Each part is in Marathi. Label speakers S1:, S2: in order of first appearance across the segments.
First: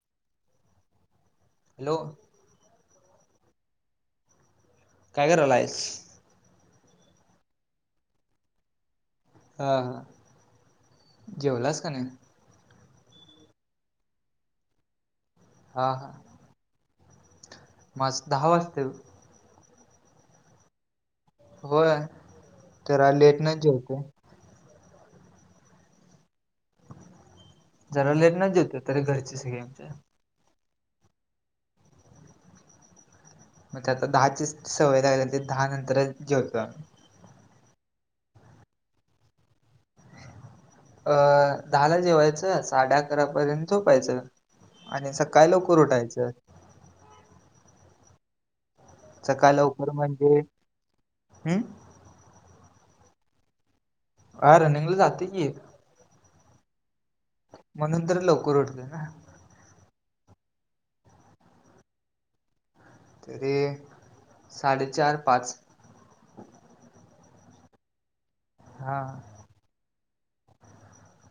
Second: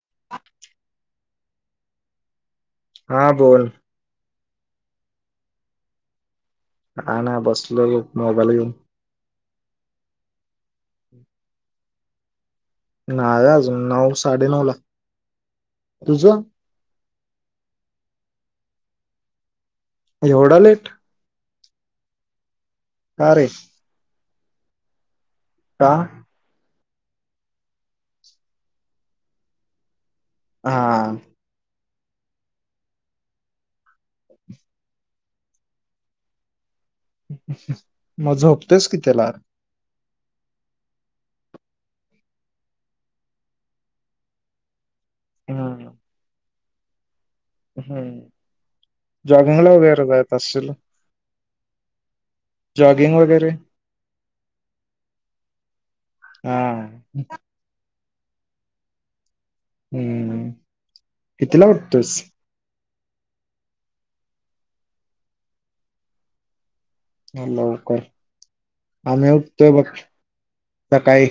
S1: [inaudible]
S2: हॅलो
S1: हा बोल.
S2: काय करालाइस?
S1: काय नाय बसलोय बघ मोबाईल घेऊन.
S2: ह हा, जेवलास का नाही?
S1: नाय अजून नऊ साडे नऊ ला.
S2: हा हा
S1: तुझं
S2: मग आज दहा वाजतील.
S1: एवढा लेट?
S2: होय तेरा
S1: का रे
S2: लेटनच जेवते.
S1: का
S2: जरा लेटनच जेवतात रे, घरची सगळी आमच्या.
S1: हा
S2: मग ते आता दहाचीच सवय लागलीया, ते दहा नंतरच जेवतो.
S1: अ हं मग झोपतोयस कितीला?
S2: अं दहाला जेवायचं साडे अकरापर्यंत झोपायचं. आणि सकाळी लवकर उठायचं.
S1: अहं,
S2: सकाळ
S1: जॉगिंगला
S2: लवकर
S1: वैगेरे जात
S2: म्हणजे
S1: असचील?
S2: हम्म?
S1: जॉगिंग वगैरे
S2: आ रनिंगला जातोय की.
S1: हा.
S2: म्हणून तर लवकर उठलोय ना.
S1: हम्म कितीला उठतोस?
S2: तरी एक, साडेचार पाच
S1: हा लवकर
S2: हा
S1: आमही तोय, मग सकाळी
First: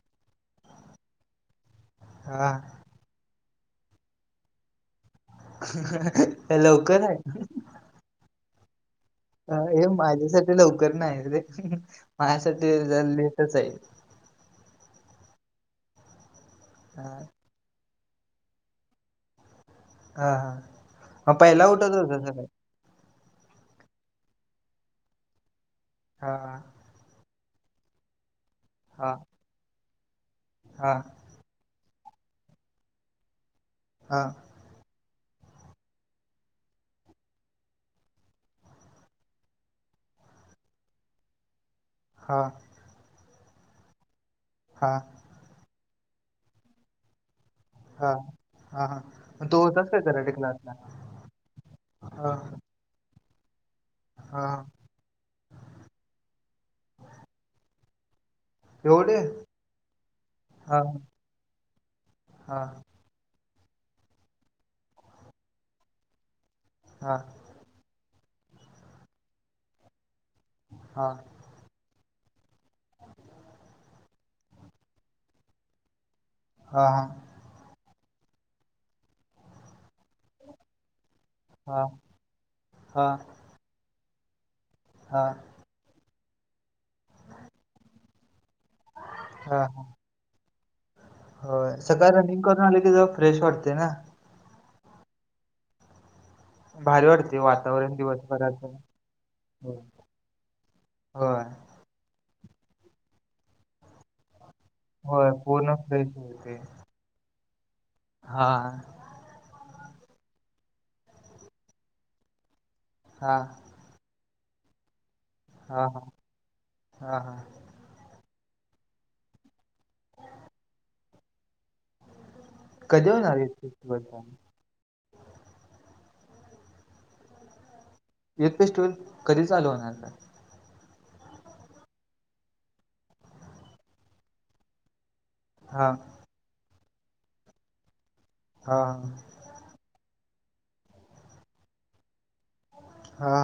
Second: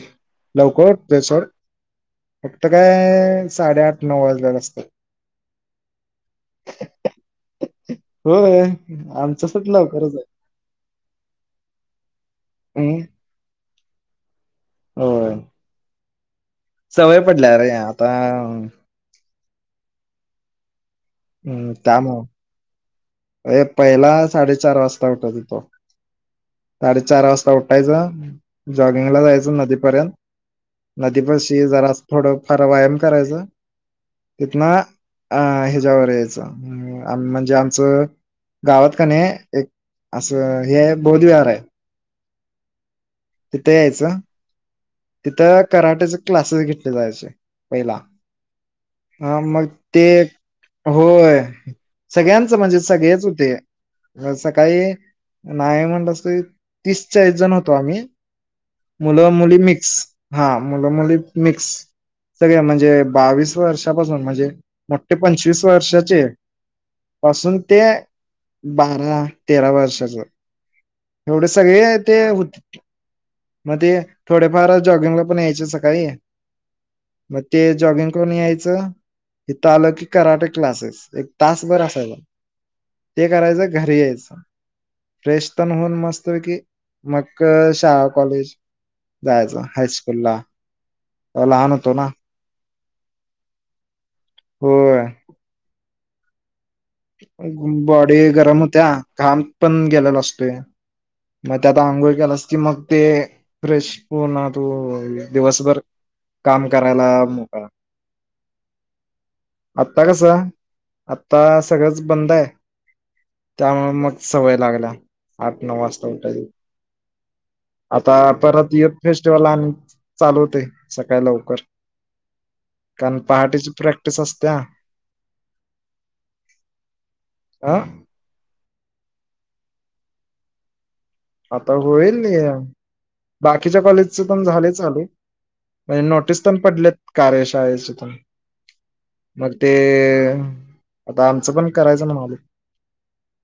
S1: लवकर उठतोय सोड.
S2: हा
S1: फक्त काय साडेआठ नऊ वाजल्या असतं
S2: हे लवकर आहे?
S1: हो आ
S2: अ हे माझ्यासाठी लवकर नाही र माझ्यासाठी
S1: हम्म,
S2: जरा लेटच आहे.
S1: होय.
S2: हा
S1: सवय पडल्या रे आता.
S2: हा हा ह पहिला उठत होत खर?
S1: अय पहिला साडेचार वाजता उठत होतो.
S2: हा वा.
S1: साडेचार वाजता उठायचा
S2: हा
S1: जॉगिंगला जायचं नदीपर्यंत
S2: हा
S1: नदी पशी जरास थोडं फार व्यायाम करायचं
S2: आं
S1: तिथंना अ ह्याज्यावर यायचं उम्म आम म्हणजे आमचं गावात का नाही एक असं हे आहे बौद्धविहार आहे
S2: हा.
S1: तिथं यायचं
S2: हा.
S1: तिथं कराट्याचे क्लासेस घेतले जायचे पहिला.
S2: हा. हा
S1: हा
S2: तू
S1: मग
S2: होतास का
S1: ते
S2: कराटे क्लासला?
S1: होय.
S2: हा
S1: सगळ्यांच म्हणजे सगळेच होते.
S2: हा
S1: सकाळी नाही म्हणलंस तरी तीस चाळीस जण होतो आम्ही
S2: एवढे
S1: मुलं मुली मिक्स हा मुलं मुली मिक्स
S2: हा
S1: सगळ्या म्हणजे बावीस वर्षापासून म्हणजे मोठे पंचवीस वर्षाचे
S2: हा.
S1: पासून ते बारा तेरा वर्षाचा
S2: हा.
S1: एवढे सगळे ते हो म ते थोडेफार जॉगिंगला पण यायचे सकाळी.
S2: हा हा.
S1: म ते जॉगिंग करून यायचं हिथं आलं की कराटे क्लासेस एक तासभर
S2: हा
S1: असायला.
S2: हा
S1: ते करायचं घरी यायचं.
S2: हा
S1: फ्रेश पण होऊन मस्तपैकी मग शाळा कॉलेज
S2: हा
S1: जायचं हायस्कूल ला तवा लहान होतो ना.
S2: हा आणि ते जरा फ्रेश वाटते ना.
S1: होय.
S2: भारी वाडते वातावरण
S1: बॉडी गरम
S2: दिवसभराचं
S1: होत्या घाम
S2: हो
S1: पण गेलेला असतोय
S2: होय होय.
S1: मग त्या आता अंघोळ केलास की मग ते फ्रेश. हो ना तू
S2: होय, पूर्ण
S1: दिवसभर
S2: फ्रेश होते
S1: काम करायला मोकळा.
S2: हा.
S1: आता कसं आता सगळंच बंद आहे.
S2: हा.
S1: त्यामुळे मग सवय लागल्या आठ नऊ
S2: हा हा
S1: वाजता उठायची.
S2: हा हा
S1: आता परत युथ फेस्टिवल आणि चालू होते सकाळी लवकर
S2: कधी
S1: कारण
S2: होणार युथ
S1: पहाटेची
S2: फेस्टिवल
S1: प्रॅक्टिस
S2: चालू
S1: असत्या आं
S2: युथ फेस्टिवल कधी चालू होणार काय?
S1: आता होईल या बाकीच्या कॉलेजच पण झाले चालू.
S2: हा
S1: म्हणजे नोटीस पण पडलेत कार्यशाळेच्या इथून.
S2: हा हा.
S1: मग ते आता आमचं पण करायचं माले.
S2: हा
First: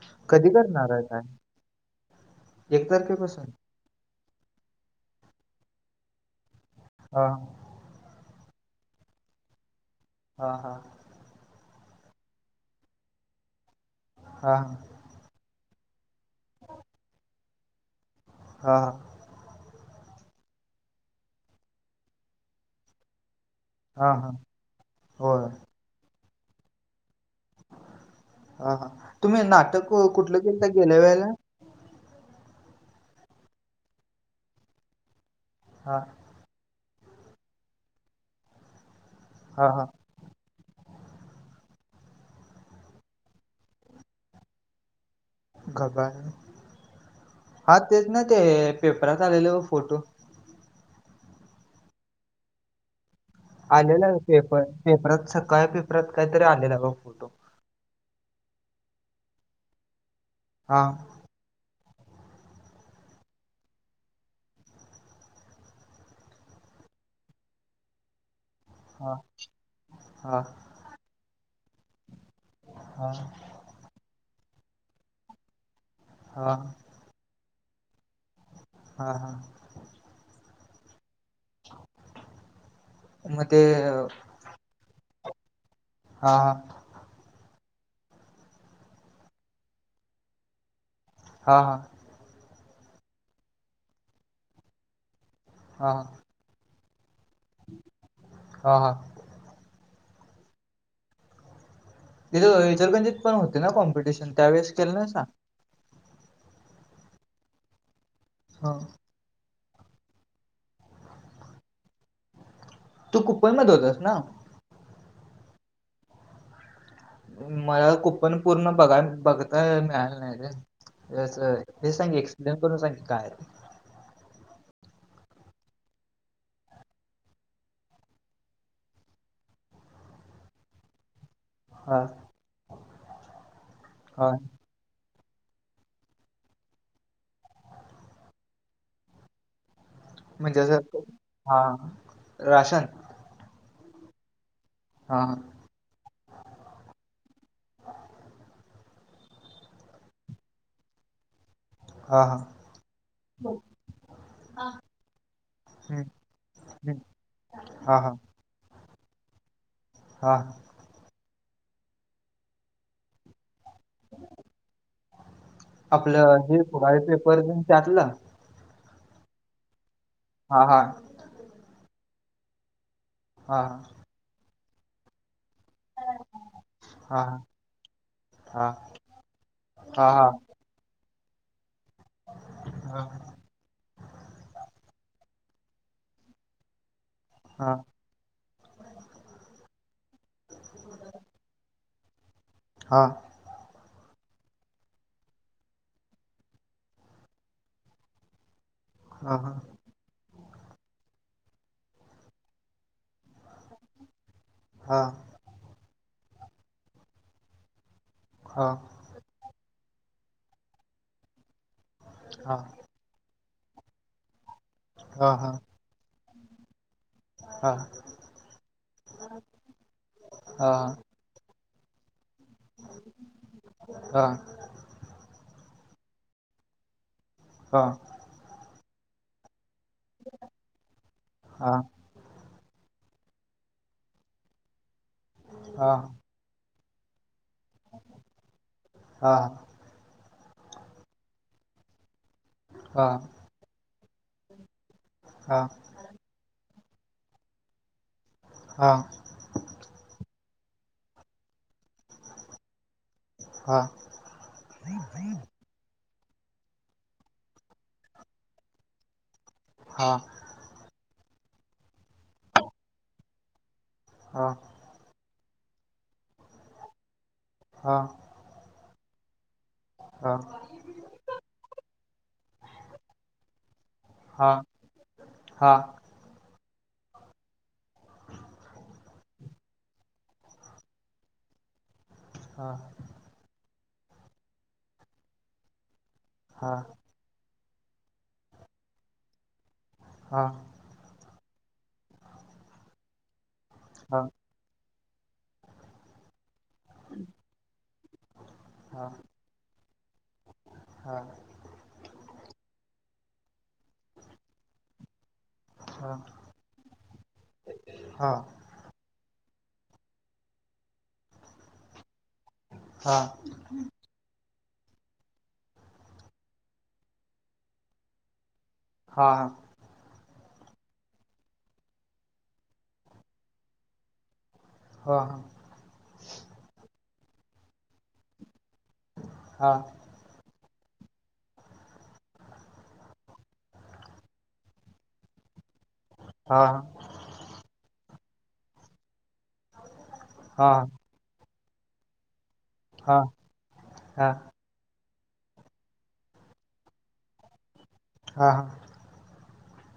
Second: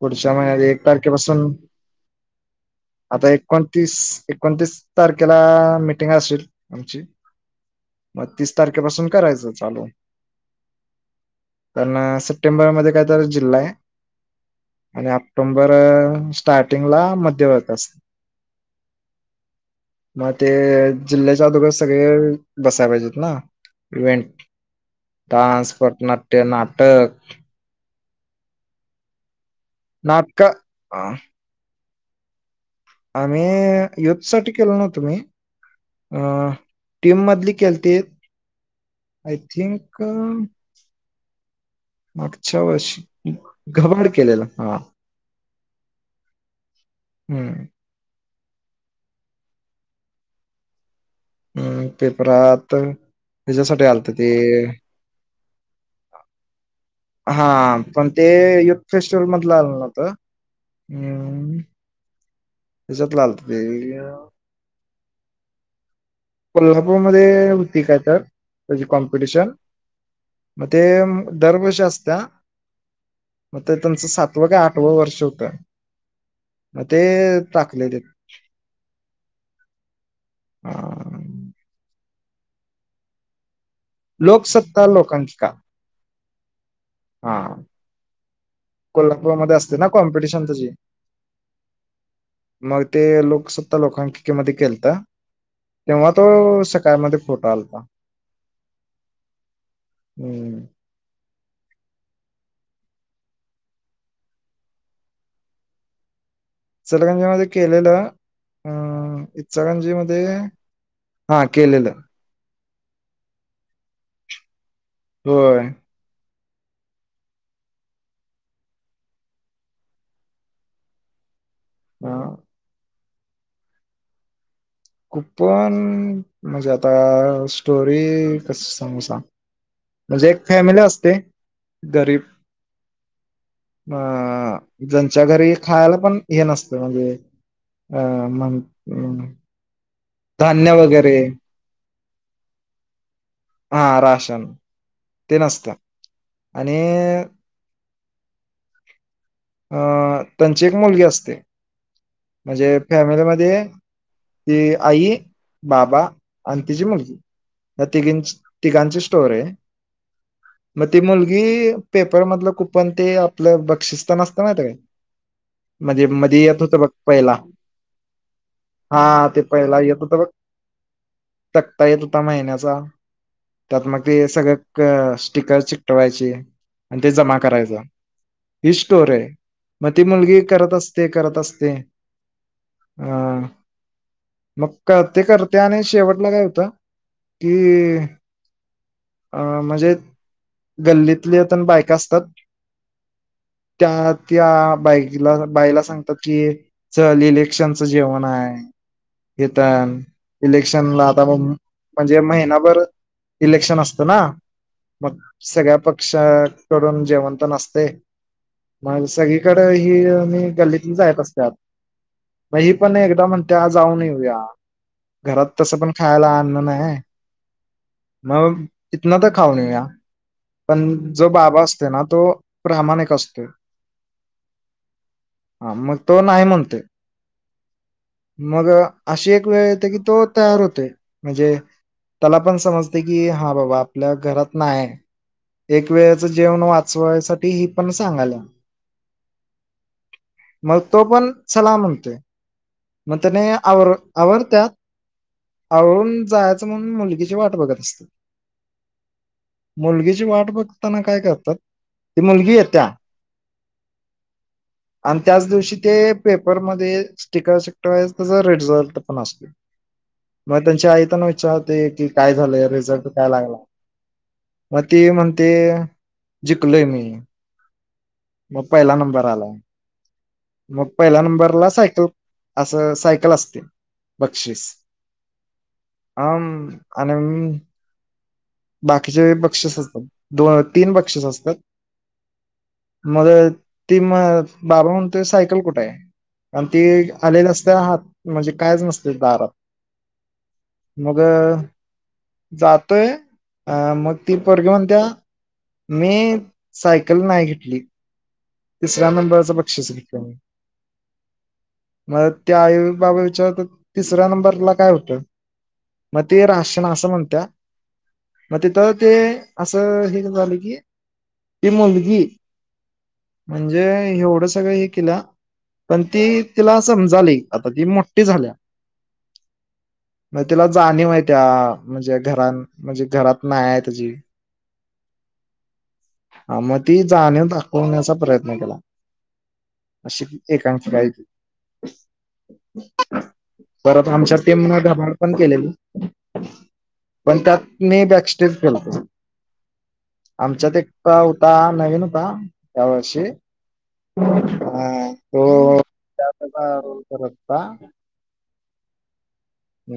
S1: पुढच्या
S2: कधी
S1: महिन्यात एक
S2: करणार आहे काय
S1: तारखेपासून
S2: एक
S1: आता
S2: तारखेपासून
S1: एकोणतीस एकोणतीस तारखेला मीटिंग असेल आमची.
S2: हा.
S1: मग तीस तारखेपासून करायचं चालू.
S2: हा हा.
S1: पण सप्टेंबरमध्ये काय तर जिल्हा आहे.
S2: हा हा.
S1: आणि ऑक्टोंबर स्टार्टिंगला मध्यवर्त असत.
S2: हा हा.
S1: मग ते जिल्ह्याच्या अदोगय सगळे बसायला पाहिजेत ना.
S2: हा हा
S1: इंव्हेंट,
S2: होय
S1: डान्स, पटनाट्य, नाटक.
S2: हा हा तुम्ही नाटक कु कुठलं
S1: नाटक
S2: केलं गेल्या वेळेला?
S1: आम्ही युथ साठी केलो नव्हतं मी
S2: हा.
S1: अ टीम मधली केलतेत आय
S2: हा हा
S1: थिंक मागच्या वर्षी घबाड केलेला हा.
S2: घबार
S1: हम्म
S2: हा तेच ना ते हे पेपरात आलेले हो फोटो.
S1: अम्म पेपरात हेच्यासाठी
S2: आलेला
S1: आलतं ते
S2: पेपर पेपरात सकाळ पेपरात काहीतरी आलेला. [unintelligible]
S1: हा पण ते युथ फेस्टिवल मधलं आलं नव्हतं
S2: हा
S1: हम्म. त्याज्यातलं आलतं य कोल्हापूरमध्ये होती काय तर त्याजी
S2: हा
S1: कॉम्पिटिशन
S2: हा
S1: मग ते दरवर्षी असत्या
S2: हा
S1: मग तर त्यांचं सातवं काय आठवं वर्ष होतं.
S2: हा.
S1: मग ते टाकले ते.
S2: हा हा.
S1: हां.
S2: म ते
S1: लोकसत्ता लोकांकिका.
S2: हा हा.
S1: हा. कोल्हापूरमध्ये असते ना कॉम्पिटिशन तीजी.
S2: हा हा.
S1: मग ते लोकसत्ता लोकांकिका मध्ये केलतं.
S2: हा
S1: तेव्हा तो सकाळमध्ये फोटो आलता.
S2: हा हा
S1: हम्म.
S2: तिथं इचलकरंजीत पण होते ना कॉम्पिटिशन त्यावेेळेस केलं नाही असा.
S1: इचलकरंजी मध्ये केलेलं?
S2: हा.
S1: इचलकरंजी मध्ये हा केलेलं.
S2: तू कुपनला धोतोस ना.
S1: होय.
S2: मला कुपन पूर्ण बघाय बघताय मिळालं नाही रे हे असं आहे. हे सांग,
S1: हा.
S2: एक्सप्लेन करून सांग की काय
S1: कूपण म्हजे आता, स्टोरी कसं सांगू सांग? म्हजे एक फॅमिली असते
S2: हा
S1: गरीब म
S2: हा
S1: ज्यांच्या घरी खायला पण हे नसतं, म्हणजे अ म्हण
S2: म्हणजें
S1: धान्य
S2: असं,
S1: वगैरे
S2: हा राशन
S1: हा राशन,
S2: हा
S1: ते नसतं आणि अ त्यांची एक मुलगी असते
S2: हा हा
S1: म्हजे फॅमिलीमध्ये ती, आई, बाबा
S2: हम्म,
S1: आणि तिची
S2: हम्म.
S1: मुलगी या
S2: हा हा
S1: तिघींची, तिघांची स्टोरी आहे.
S2: हां
S1: म ती मुलगी पेपर मधलं कुपन, ते आपलं बक्षिस तुला माहिते काय? म्हजी
S2: आपलं
S1: मध्ये
S2: हे
S1: येत होत बघ
S2: फुगाळी
S1: पहिला
S2: पेपर तेन त्यातलं
S1: हा, ते पहिला येत होत बघ
S2: हा, हा
S1: तक्ता येत होता महिन्याचा,
S2: हा
S1: त्यात म ते सगळं क स्टिकर चिक टवायची, अन ते
S2: हा
S1: जमा
S2: हा
S1: करायच,
S2: हा
S1: ही स्टोरी आहे. म ती
S2: हा हा
S1: मुलगी करत असते, करत असते
S2: हा
S1: अ मग करते, करते आणि शेवटला काय होतं कि
S2: हा
S1: अ म्हणजे, गल्लीतल्या पण बायका असतात
S2: हां
S1: त्यात त्या बाईकला बाईला सांगतात की चल इलेक्शनच जेवण हाय
S2: हा हा
S1: घेतान इलेक्शनला आता म, म्हणजे महिनाभर इलेक्शन असत ना,
S2: हा
S1: मग सगळ्या पक्षाकडून जेवण पण असतंय
S2: हा
S1: म सगळीकडं ही मी गल्लीतन जायेत असत्यात म ही पण, एकदा म्हणत्या जाऊन येऊया,
S2: हा
S1: घरात
S2: हा
S1: तसं पण खायला अन्न नाय.
S2: हा
S1: म तीतन त खाऊन येऊया पण
S2: हा
S1: जो बाबा असते ना, तो प्रामाणिक असतोय.
S2: हा
S1: हा, मग तो नाही म्हणतोय
S2: हा
S1: मग, अशी एक वेळ येते की, तो तयार होतोय, म्हजे त्याला पण समजते की, हा बाबा, आपल्या घरात नाये एक वेळ जेवण वाचवायसाठी, हे पण सांगायला
S2: हा
S1: मग, तो पण, चला म्हणतोय मग त्याने आवर आवरत्यात आवरून जाय ती म्हणून मुलगीची वाट बघत असत
S2: हा
S1: मुलगीची वाट बघताना काय करतात, ती मुलगी येत्या
S2: हा
S1: आन त्याच दिवशी ते पेपरमध्ये स्टिकर चिटकवाय तसं रिझोल्ट पण असतो.
S2: हा
S1: म त्यांच्या आई त्यांना विचार होतय, की काय झालंय, रिझल्ट काय लागला?
S2: हा.
S1: म ती म्हणतेय जिकलोय मी म पहिला नंबर आलाय.
S2: हा.
S1: म पहिल्या नंबरला सायकल असं सायकल असते बक्षिस.
S2: हा.
S1: अम्म आणि बाकीचे बक्षिस असतं. दोन तीन बक्षिस असतात.
S2: हा.
S1: मगं ती म बाबा म्हणतोय सायकल कुठे आहे आणि ती आलेल्या असत्या हात म्हणजे कायच नसते दारात मगं जातोय अ मग ती पोरगी म्हणतेया मी सायकल नाय घेतली तिसऱ्या नंबरचा बक्षीस घेतल्या मी. मला त्या आई व बाबा विचारतात तिसऱ्या नंबरला काय होतं म ते राशन असं म्हणत्या म तिथ ते असं हे झालं की ती मुलगी
S2: हा.
S1: म्हणजे एवढं सगळ हे केलं पण ती तिला समजाली आता ती मोठी झाल्या
S2: हा.
S1: मग तिला जाणीव हाय त्या म्हणजे घर म्हणजे घरात नाही आहे त्याजी.
S2: हा हा.
S1: आ म ती जाणीव दाखवण्याचा प्रयत्न केला. अशी ती एकांकिक आहे ती. परत आमच्या टीमने धबाड पण केलेली.
S2: हा हा.
S1: पण त्यात मी बॅक स्टेज केलतो आमच्यात एक कवता नवीन होता त्या वर्षी हा तो त्याचा [unintelligible] रोल करत होता.
S2: हा हा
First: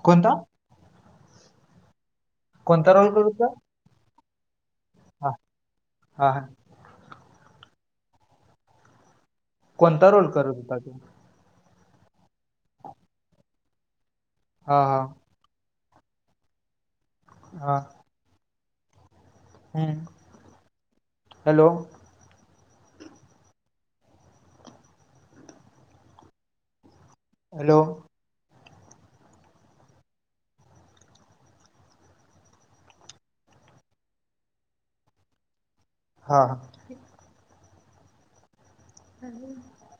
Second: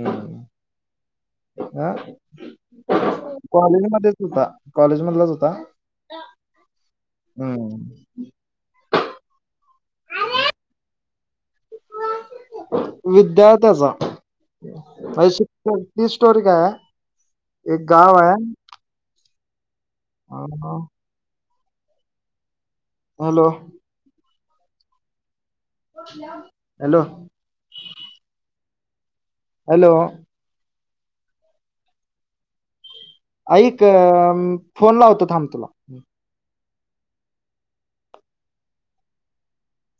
S2: कोणता?
S1: आं
S2: कोणता रोल करत होता?
S1: कॉलेज मध्येच होता कॉलेज मधलाच होता
S2: हा हा हा
S1: हम्म.
S2: कोणता रोल करत होता तो?
S1: विद्यार्थ्याचा
S2: हा हा
S1: हाय शिक [unintelligible] ती स्टोरी काय आहे
S2: हा
S1: एक गाव आहे
S2: हम्म.
S1: [unintelligible]
S2: Hello.
S1: Hello. Hello.
S2: Hello.
S1: Hello. ऐइक अम्म फोन लावतो थांब तुला.
S2: हा हा. [unintelligible]